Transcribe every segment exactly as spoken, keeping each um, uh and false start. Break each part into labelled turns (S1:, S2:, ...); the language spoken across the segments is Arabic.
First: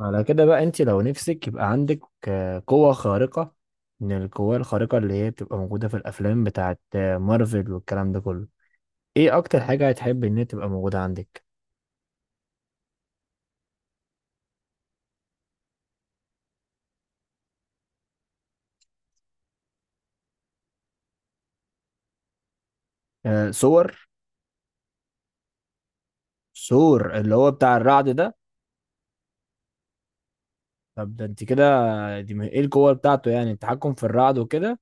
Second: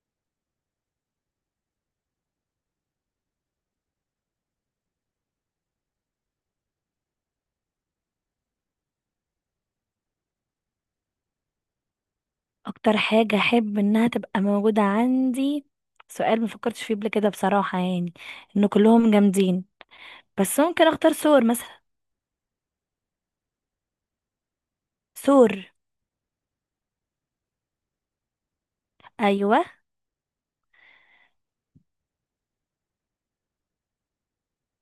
S1: على كده بقى انت لو نفسك يبقى عندك آه، قوة خارقة من القوة الخارقة اللي هي بتبقى موجودة في الأفلام بتاعت آه، مارفل والكلام ده كله. ايه أكتر حاجة هتحب ان هي تبقى موجودة عندك؟
S2: اكتر حاجة احب انها تبقى موجودة عندي. سؤال ما فكرتش فيه قبل كده بصراحة، يعني ان كلهم جامدين، بس ممكن اختار سور مثلا.
S1: آه، سور.
S2: سور.
S1: سور اللي هو بتاع الرعد ده.
S2: ايوه.
S1: طب ده انت كده. آه، دي م- ايه القوة بتاعته؟ يعني التحكم في الرعد وكده.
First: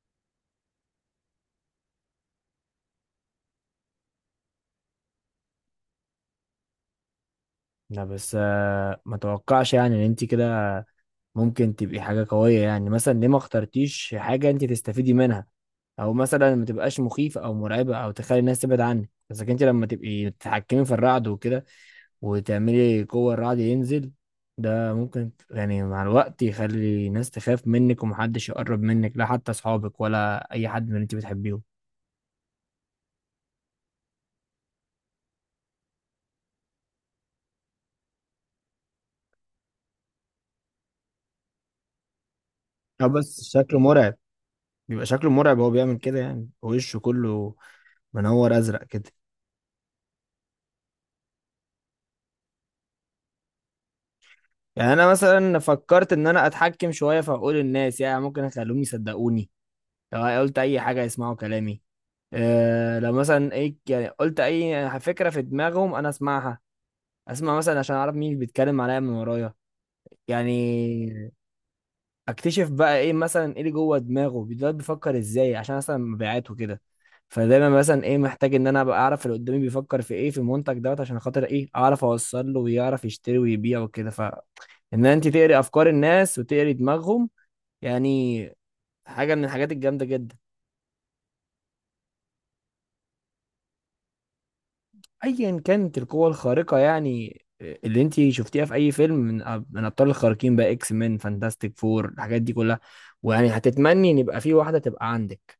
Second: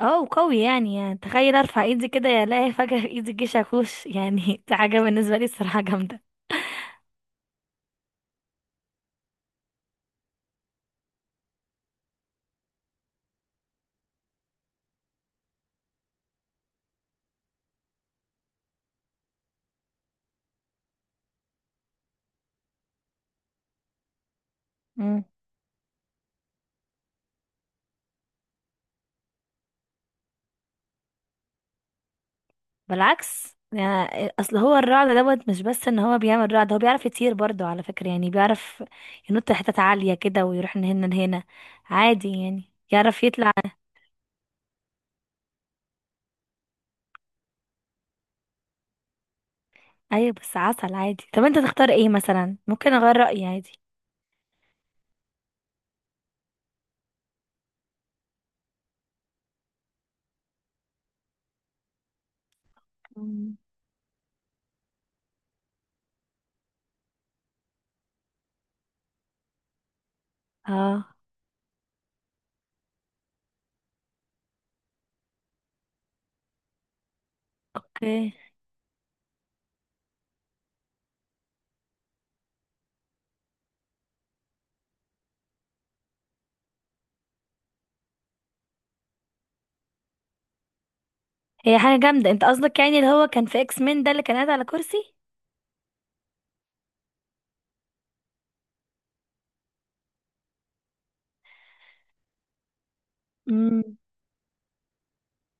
S2: اه وقوي يعني, يعني تخيل ارفع ايدي كده يا الاقي فجأة في ايدي الجيش اخوش يعني دي حاجة بالنسبة لي الصراحة جامدة.
S1: لا بس آه، ما توقعش يعني ان انت كده ممكن تبقي حاجة قوية. يعني مثلا ليه ما اخترتيش حاجة انت تستفيدي منها؟ او مثلا ما تبقاش مخيفه او مرعبه او تخلي الناس تبعد عنك. بس لكن انت لما تبقي تتحكمي في الرعد وكده، وتعملي قوه الرعد ينزل، ده
S2: مم.
S1: ممكن ت- يعني مع الوقت يخلي الناس تخاف منك، ومحدش يقرب منك، لا حتى اصحابك ولا اي حد من اللي انت بتحبيهم.
S2: بالعكس يعني، اصل هو الرعد دوت مش بس ان هو بيعمل رعد، هو بيعرف يطير برضه على فكرة، يعني بيعرف ينط لحتت عالية كده ويروح من هنا لهنا عادي يعني.
S1: اه
S2: يعرف
S1: بس
S2: يطلع.
S1: شكله مرعب. بيبقى شكله مرعب وهو بيعمل كده، يعني وشه كله منور ازرق كده.
S2: ايوه بس عسل عادي. طب انت تختار ايه مثلا؟ ممكن اغير رأيي عادي.
S1: يعني انا مثلا فكرت ان انا اتحكم شويه في عقول الناس. يعني ممكن اخليهم يصدقوني، لو قلت اي حاجه يسمعوا كلامي. آه لو مثلا
S2: مم.
S1: ايه، يعني قلت اي فكره في دماغهم انا اسمعها. اسمع مثلا عشان اعرف مين بيتكلم عليا من ورايا،
S2: اه.
S1: يعني اكتشف بقى ايه مثلا، ايه اللي جوه دماغه ده، بيفكر ازاي عشان مثلا مبيعاته كده. فدايما مثلا ايه،
S2: اوكي.
S1: محتاج ان انا ابقى اعرف اللي قدامي بيفكر في ايه في المنتج دوت، عشان خاطر ايه اعرف اوصل له ويعرف يشتري ويبيع وكده. فان انت تقري افكار الناس وتقري دماغهم، يعني حاجه من الحاجات الجامده جدا.
S2: هي حاجة جامدة، انت قصدك يعني اللي هو كان في اكس مين ده اللي كان قاعد على كرسي؟
S1: ايا كانت القوة الخارقة يعني، اللي انت شفتيها في اي فيلم من أب- من ابطال الخارقين بقى، اكس مان، فانتاستيك فور، الحاجات دي كلها، ويعني
S2: مم.
S1: هتتمني ان يبقى في واحدة تبقى عندك.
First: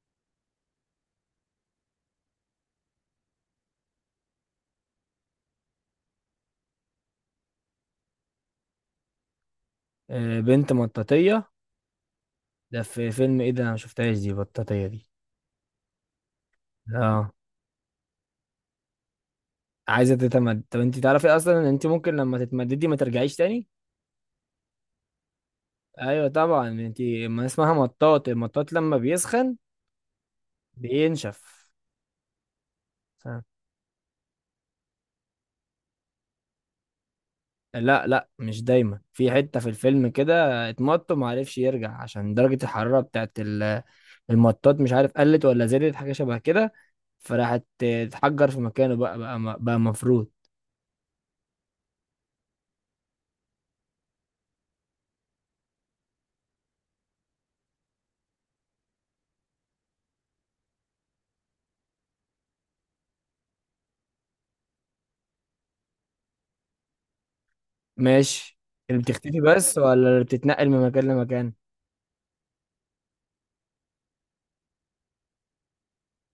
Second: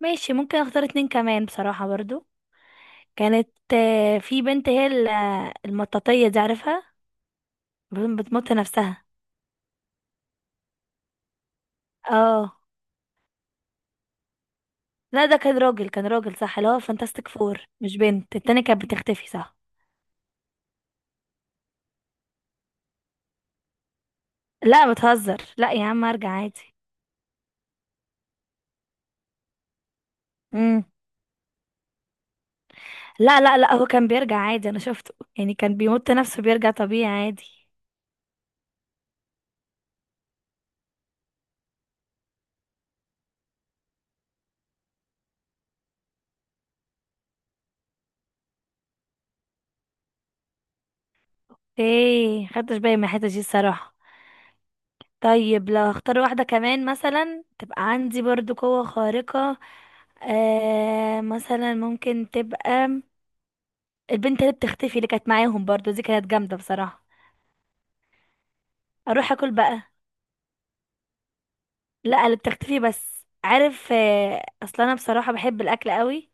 S2: ماشي. ممكن اختار اتنين كمان بصراحة برضو. كانت آه، في بنت، هي ال- آه، المطاطية دي، عارفها؟ بت- بتمط نفسها.
S1: آه، بنت مطاطية!
S2: اه.
S1: ده في فيلم ايه ده؟ انا ما شفتهاش دي، بطاطية دي!
S2: لا ده كان راجل كان راجل صح، اللي هو فانتاستيك
S1: اه
S2: فور. مش بنت؟ التانية كانت بتختفي صح.
S1: عايزة تتمد؟ طب انت تعرفي اصلا ان انت ممكن لما تتمددي ما ترجعيش تاني.
S2: لا بتهزر، لا يا عم
S1: ايوه
S2: ارجع
S1: طبعا
S2: عادي.
S1: انت، ما اسمها مطاط، المطاط لما بيسخن بينشف.
S2: لا، لا، لا، هو كان بيرجع عادي، انا شفته يعني كان بيمط نفسه بيرجع طبيعي عادي.
S1: لا لا، مش دايما. في حتة في الفيلم كده اتمط وما عرفش يرجع عشان درجة الحرارة بتاعت ال- المطاط، مش عارف قلت ولا زادت، حاجة شبه كده. فراحت اتحجر في مكانه بقى. بقى م- بقى مفروض.
S2: ايه، خدتش بالي من الحته دي الصراحه. طيب لو هختار واحده كمان مثلا تبقى عندي برضو قوه خارقه، آه مثلا ممكن تبقى البنت اللي بتختفي اللي كانت معاهم برضو، دي كانت جامده بصراحه.
S1: ماشي. اللي
S2: اروح
S1: بتختفي
S2: اكل
S1: بس،
S2: بقى.
S1: ولا اللي بتتنقل من مكان لمكان؟
S2: لا، اللي بتختفي بس، عارف؟ آه اصلا انا بصراحه بحب الاكل قوي،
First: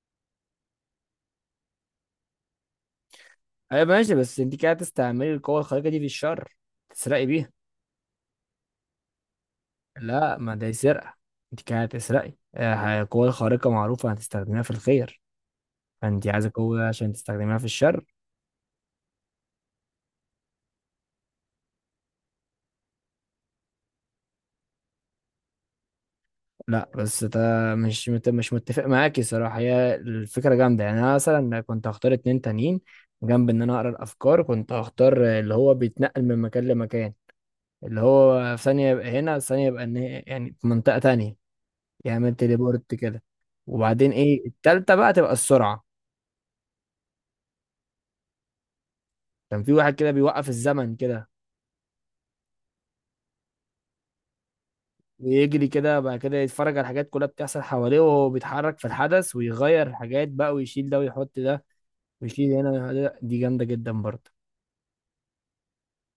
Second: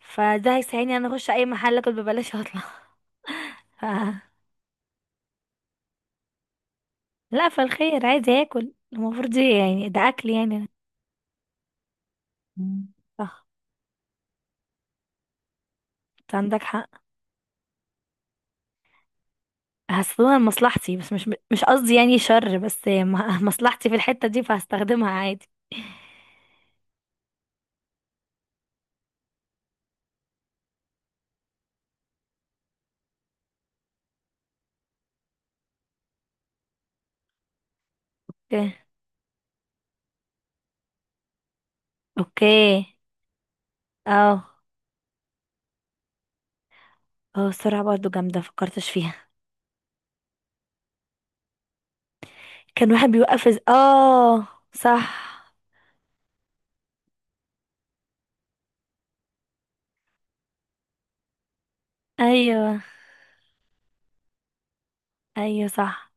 S2: فده هيساعدني ان انا اخش اي محل اكل ببلاش واطلع.
S1: ايوه ماشي، بس انت كده هتستعملي القوة الخارقة دي في الشر، تسرقي
S2: لا،
S1: بيها.
S2: فالخير عايز ياكل المفروض، دي يعني ده اكل
S1: لا، ما
S2: يعني.
S1: ده سرقة. انت كده هتسرقي.
S2: مم.
S1: آه، القوة
S2: صح.
S1: الخارقة معروفة هتستخدميها في الخير، فانت
S2: انت
S1: عايزة
S2: عندك
S1: قوة
S2: حق.
S1: عشان تستخدميها في الشر.
S2: هستخدمها لمصلحتي بس، مش مش قصدي يعني شر، بس م- مصلحتي في الحتة دي، فهستخدمها عادي.
S1: لا بس ده مش مت- مش متفق معاكي صراحة. هي الفكرة جامدة يعني. أنا مثلا كنت هختار اتنين تانيين، جنب إن أنا أقرأ الأفكار كنت هختار اللي هو بيتنقل من مكان لمكان، اللي هو في
S2: اوكي.
S1: ثانية يبقى هنا في ثانية يبقى إن هي- يعني في منطقة تانية. يعمل
S2: اوكي.
S1: تليبورت كده. وبعدين إيه
S2: اه.
S1: التالتة بقى؟ تبقى السرعة.
S2: اه السرعة برضو جامدة، مفكرتش فيها.
S1: كان في واحد كده بيوقف الزمن كده،
S2: كان واحد بيوقف إز- اه صح.
S1: ويجري كده بعد كده يتفرج على الحاجات كلها بتحصل حواليه وهو بيتحرك في الحدث، ويغير حاجات بقى، ويشيل ده ويحط ده، ويشيل هنا
S2: ايوه،
S1: ويحط ده. دي جامدة جدا برضه.
S2: ايوه صح.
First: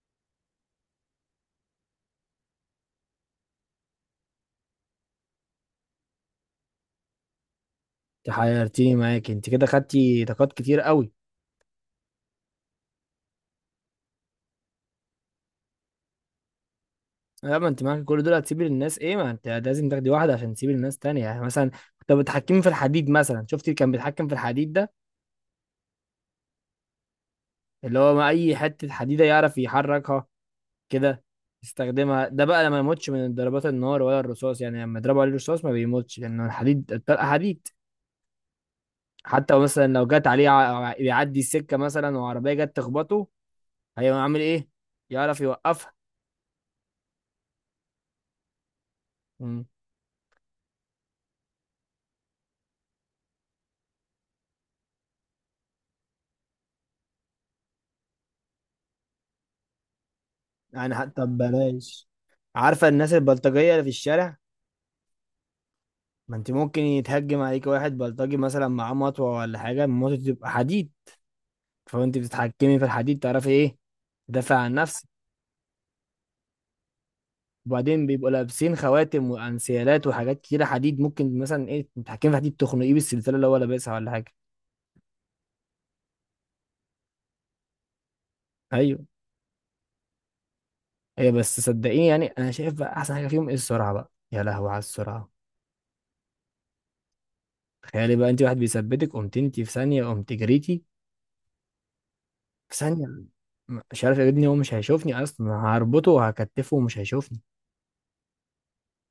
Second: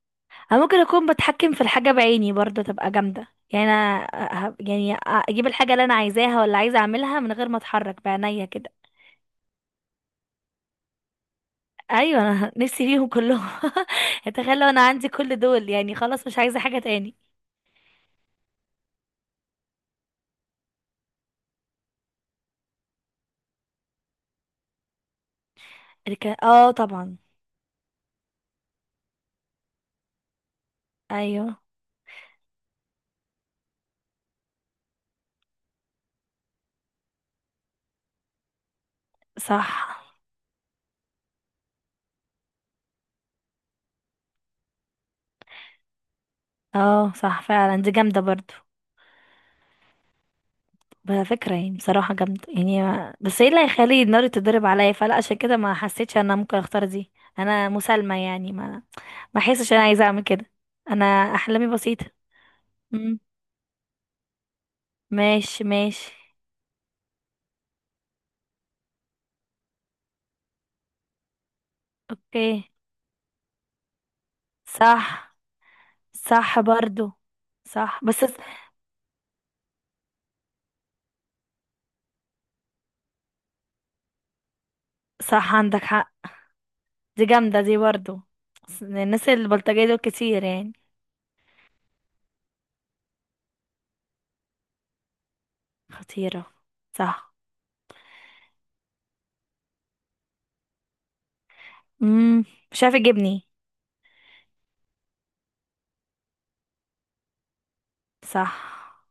S2: انا ممكن اكون بتحكم في الحاجة بعيني برضو، تبقى جامدة. يعني انا ه- يعني اجيب الحاجة اللي انا عايزاها ولا عايزة اعملها من غير ما اتحرك
S1: انت
S2: بعينيا كده.
S1: حيرتيني معاك، انت كده خدتي طاقات كتير قوي.
S2: ايوه، انا نفسي فيهم كلهم. اتخيل لو انا عندي كل دول، يعني خلاص مش عايزه حاجه تاني.
S1: لا، ما انت معاك كل دول هتسيبي للناس ايه؟ ما انت لازم تاخدي واحده عشان تسيبي للناس تانية. يعني مثلا طب بتحكمي في الحديد مثلا، شفتي اللي كان بيتحكم في الحديد ده،
S2: الك- اه طبعا.
S1: اللي هو ما اي حته حديده يعرف يحركها كده،
S2: ايوه
S1: يستخدمها. ده بقى لما يموتش من ضربات النار ولا الرصاص. يعني لما يضربوا عليه الرصاص ما بيموتش لانه الحديد، الطلقه حديد. حتى مثلا لو
S2: صح.
S1: جت عليه ع- بيعدي السكه مثلا وعربيه جت تخبطه، هيعمل ايه؟ يعرف يوقفها.
S2: اه صح فعلا، دي جامده برضو. بقى فكره يعني بصراحه جامده، يعني ما- بس ايه اللي هيخلي النار تتضرب عليا؟ فلا، عشان كده ما حسيتش انا ممكن اختار دي. انا مسالمه يعني، ما ما احسش انا عايزه اعمل كده.
S1: يعني حتى
S2: انا احلامي بسيطه.
S1: ببلاش. عارفة الناس
S2: مم.
S1: البلطجية اللي في الشارع؟
S2: ماشي، ماشي.
S1: ما انت ممكن يتهجم عليك واحد بلطجي مثلا معاه مطوة ولا حاجة، المطوة تبقى حديد، فانت
S2: اوكي.
S1: بتتحكمي في الحديد تعرفي ايه تدافع عن نفسك.
S2: صح. صح برضو. صح
S1: وبعدين
S2: بس.
S1: بيبقوا لابسين خواتم وانسيالات وحاجات كتيرة حديد، ممكن مثلا ايه تتحكمي في حديد تخنقيه بالسلسلة اللي هو لابسها ولا حاجة.
S2: صح عندك حق. دي جامدة دي برضو. أصل
S1: ايوه،
S2: الناس البلطجية دول كتير يعني.
S1: هي بس صدقيني، يعني انا شايف بقى احسن حاجة فيهم ايه؟ السرعة بقى، يا لهوي على السرعة.
S2: خطيرة. صح.
S1: تخيلي بقى انت واحد بيثبتك، قمت انت في ثانية قمت جريتي
S2: امم
S1: في
S2: مش عارف
S1: ثانية.
S2: يجيبني.
S1: مش عارف يا ابني، هو مش هيشوفني اصلا، هربطه وهكتفه ومش هيشوفني.
S2: صح.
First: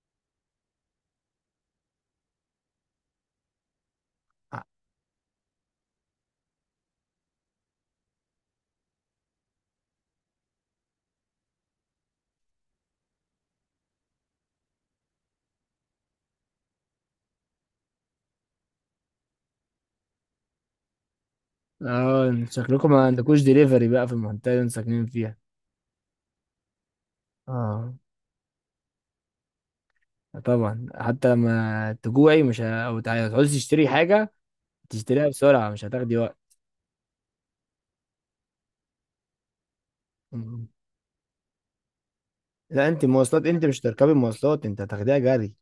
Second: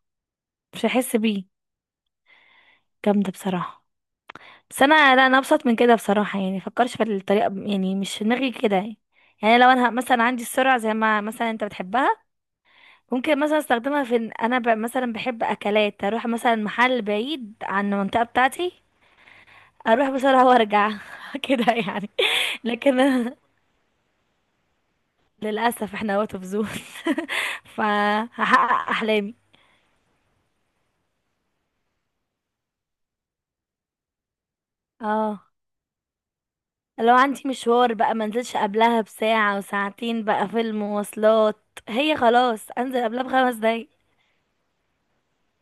S2: مش هحس بيه، جامدة بصراحة. بس انا، لا، انا ابسط من كده بصراحة، يعني مفكرش في الطريقة ب- يعني مش في دماغي كده يعني. يعني لو انا ه- مثلا عندي السرعة زي ما مثلا انت بتحبها، ممكن مثلا استخدمها في إن انا ب... مثلا بحب اكلات، اروح مثلا محل بعيد عن المنطقة بتاعتي، اروح بسرعة وارجع. كده يعني.
S1: اه شكلكم
S2: لكن
S1: ما عندكوش دليفري بقى في المنطقة اللي انتوا ساكنين فيها.
S2: للأسف احنا اوت اوف زون.
S1: اه
S2: فهحقق أحلامي.
S1: طبعا، حتى لما تجوعي مش ه... او تع- تعوزي تشتري حاجة، تشتريها
S2: اه،
S1: بسرعة مش هتاخدي وقت.
S2: لو عندي مشوار بقى منزلش قبلها بساعة وساعتين بقى في
S1: مم.
S2: المواصلات. هي خلاص
S1: لا، انت
S2: انزل قبلها
S1: مواصلات؟
S2: بخمس
S1: انت مش
S2: دقايق
S1: تركبي مواصلات، انت هتاخديها جري.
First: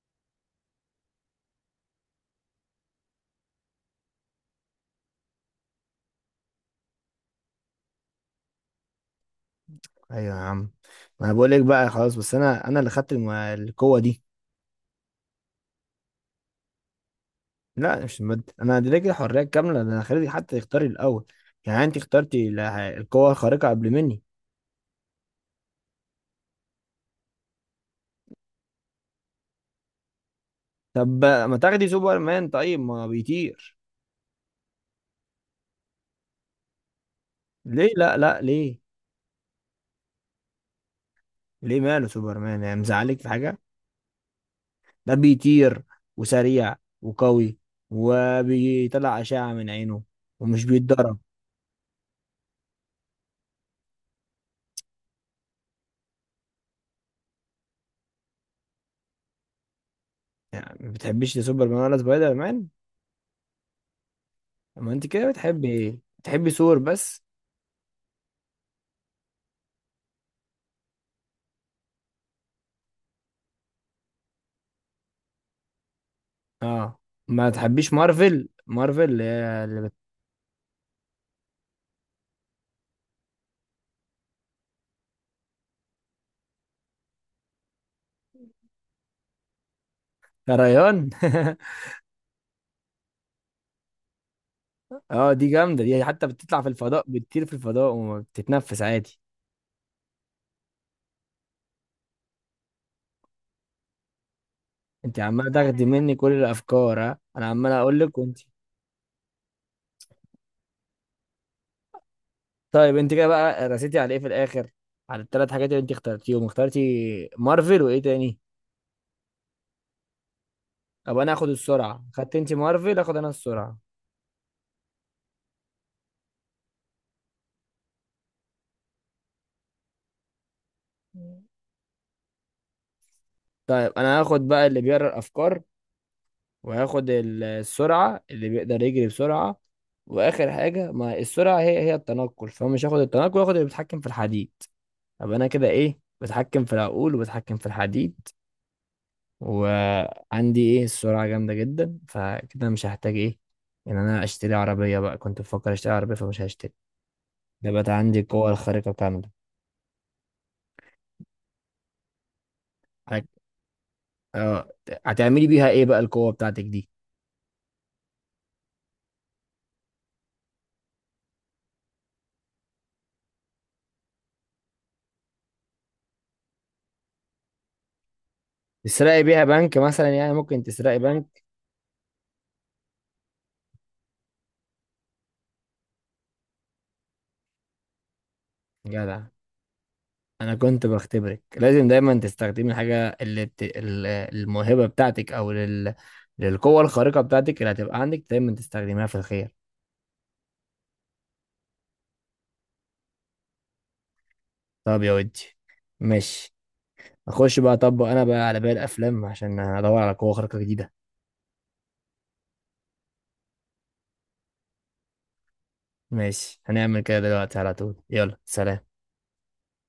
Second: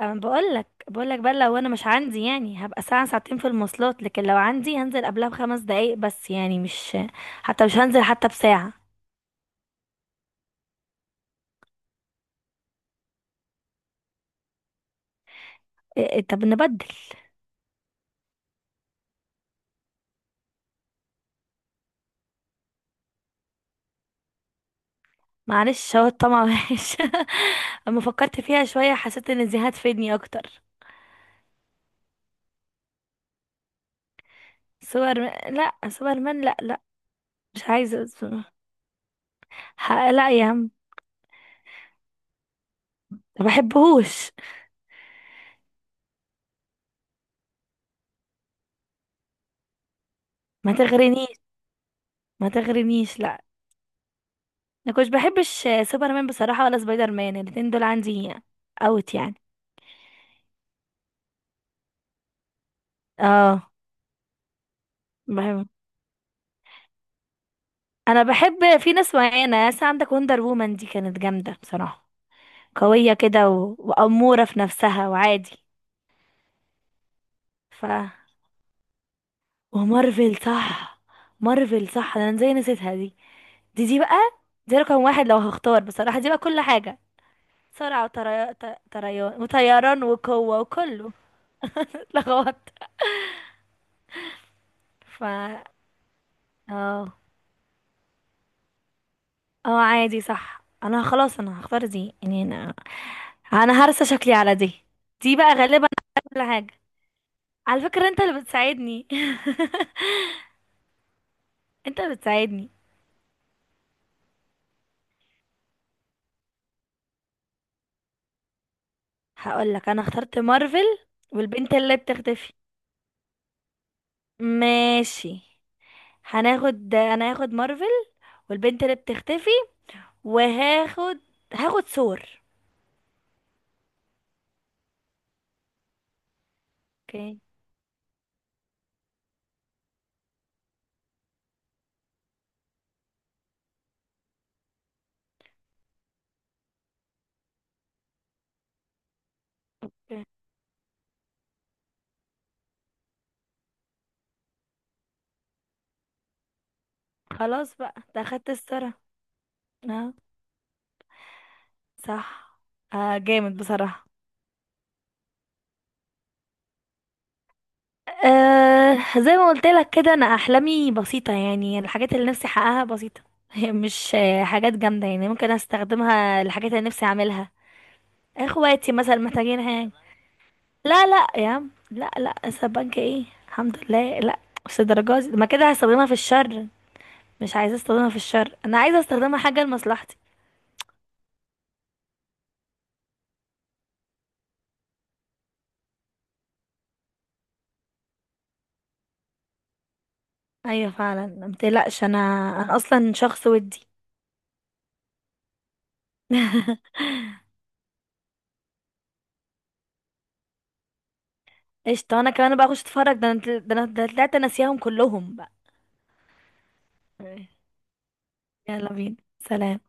S2: انا بقولك، بقولك بقى، لو انا مش عندي يعني هبقى ساعة ساعتين في المواصلات، لكن لو عندي هنزل قبلها بخمس دقايق بس يعني مش، حتى مش هنزل حتى بساعة.
S1: ايوه يا عم، ما انا بقول لك بقى خلاص. بس انا انا اللي خدت الم- القوة دي.
S2: إيه، إيه، طب نبدل.
S1: لا مش المادة، انا اديتك الحرية الكاملة، ده انا خليتك حتى تختاري الاول. يعني انت اخترتي ال- القوة الخارقة قبل مني.
S2: معلش، هو الطمع وحش. اما فكرت فيها شوية حسيت ان دي هتفيدني اكتر.
S1: طب ما تاخدي سوبرمان، طيب ما بيطير.
S2: سوبر لا، سوبر مان، لا، لا. مش
S1: ليه
S2: عايزة
S1: لا؟ لا
S2: أسمع.
S1: ليه؟
S2: ح- لا يا عم.
S1: ليه ماله سوبرمان؟ يعني مزعلك في
S2: ما
S1: حاجة؟
S2: بحبهوش.
S1: ده بيطير، وسريع، وقوي، وبيطلع أشعة من عينه، ومش
S2: ما
S1: بيتضرب.
S2: تغرنيش، ما تغرنيش لا. انا كنتش بحبش سوبرمان بصراحة، ولا سبايدر مان، الاتنين دول عندي اوت يعني.
S1: يعني ما بتحبيش لا سوبرمان ولا سبايدر مان؟
S2: اه.
S1: ما انت كده بتحبي
S2: بحب
S1: ايه؟ بتحبي ثور بس؟
S2: انا بحب في ناس معينة، ناس عندك، وندر وومن دي كانت جامدة بصراحة، قوية كده و... وأمورة في نفسها وعادي.
S1: اه ما
S2: ف
S1: تحبيش مارفل، مارفل اللي هي اللي بت-
S2: ومارفل صح. مارفل صح، انا ازاي نسيتها دي؟ دي دي بقى. دي رقم واحد لو هختار بصراحة، دي بقى كل حاجة. سرعة وطري... ط- طريان وطيران
S1: يا
S2: وقوة
S1: ريان
S2: وكله. لغوت. ف
S1: اه دي
S2: اه،
S1: جامده دي، حتى بتطلع في الفضاء، بتطير في الفضاء وما بتتنفس عادي.
S2: اه عادي صح. انا خلاص، انا هختار دي يعني، انا انا هرسى شكلي على دي.
S1: انت
S2: دي
S1: عماله
S2: بقى
S1: تاخدي
S2: غالبا
S1: مني
S2: على
S1: كل
S2: كل حاجة.
S1: الافكار، ها انا عمال
S2: على
S1: اقول
S2: فكرة
S1: لك
S2: انت
S1: وانت.
S2: اللي بتساعدني. انت اللي بتساعدني.
S1: طيب انت كده بقى رسيتي على ايه في الاخر؟ على الثلاث حاجات اللي انت اخترتيهم، اخترتي مارفل وايه تاني؟
S2: هقول لك، انا اخترت مارفل.
S1: طب انا هاخد
S2: والبنت اللي
S1: السرعه، خدت انت
S2: بتختفي.
S1: مارفل اخد انا السرعه.
S2: ماشي. هناخد انا هاخد مارفل. والبنت اللي بتختفي، وهاخد هاخد ثور.
S1: طيب انا هاخد بقى اللي بيقرا الافكار، وهاخد
S2: اوكي.
S1: ال- السرعه اللي بيقدر يجري بسرعه. واخر حاجه، ما السرعه هي هي التنقل، فمش هاخد التنقل، هاخد اللي بيتحكم في الحديد. ابقى انا كده ايه، بتحكم في العقول وبتحكم في الحديد، وعندي ايه السرعه جامده جدا. فكده مش هحتاج ايه ان انا اشتري عربيه بقى، كنت بفكر اشتري عربيه فمش هشتري. ده
S2: خلاص
S1: بقى
S2: بقى، انت
S1: عندي
S2: اخدت
S1: القوه الخارقه
S2: السرعة.
S1: كامله.
S2: اه صح. آه
S1: هت-
S2: جامد بصراحة.
S1: اه، هتعملي بيها ايه بقى القوه بتاعتك دي؟
S2: آه زي ما قلت لك كده، انا احلامي بسيطة يعني. الحاجات اللي نفسي احققها بسيطة. هي مش آه، حاجات جامدة يعني، ممكن استخدمها الحاجات اللي نفسي اعملها. اخواتي مثلا
S1: تسرقي بيها
S2: محتاجين
S1: بنك
S2: حاجة.
S1: مثلا؟ يعني ممكن تسرقي
S2: لا، لا
S1: بنك.
S2: يا عم، لا، لا، السبانكة ايه الحمد لله، لا. مش الدرجة دي، ما كده هستخدمها في الشر. مش عايزة استخدمها في الشر، انا عايزة
S1: جدع.
S2: استخدمها حاجة لمصلحتي.
S1: انا كنت بختبرك. لازم دايما تستخدمي الحاجه اللي بت... ال- الموهبه بتاعتك، او لل... للقوه الخارقه بتاعتك اللي هتبقى عندك، دايما تستخدميها في الخير.
S2: ايوه فعلا متقلقش انا. انا اصلا شخص ودي.
S1: طب يا ودي، ماشي. اخش بقى اطبق انا بقى على باقي الافلام عشان ادور على قوة خارقة جديدة.
S2: قشطة، انا كمان بقى اخش اتفرج، ده انا ده انا ده أنا طلعت ناسياهم كلهم بقى.
S1: ماشي هنعمل كده دلوقتي على طول، يلا سلام.
S2: يلا بينا، سلام.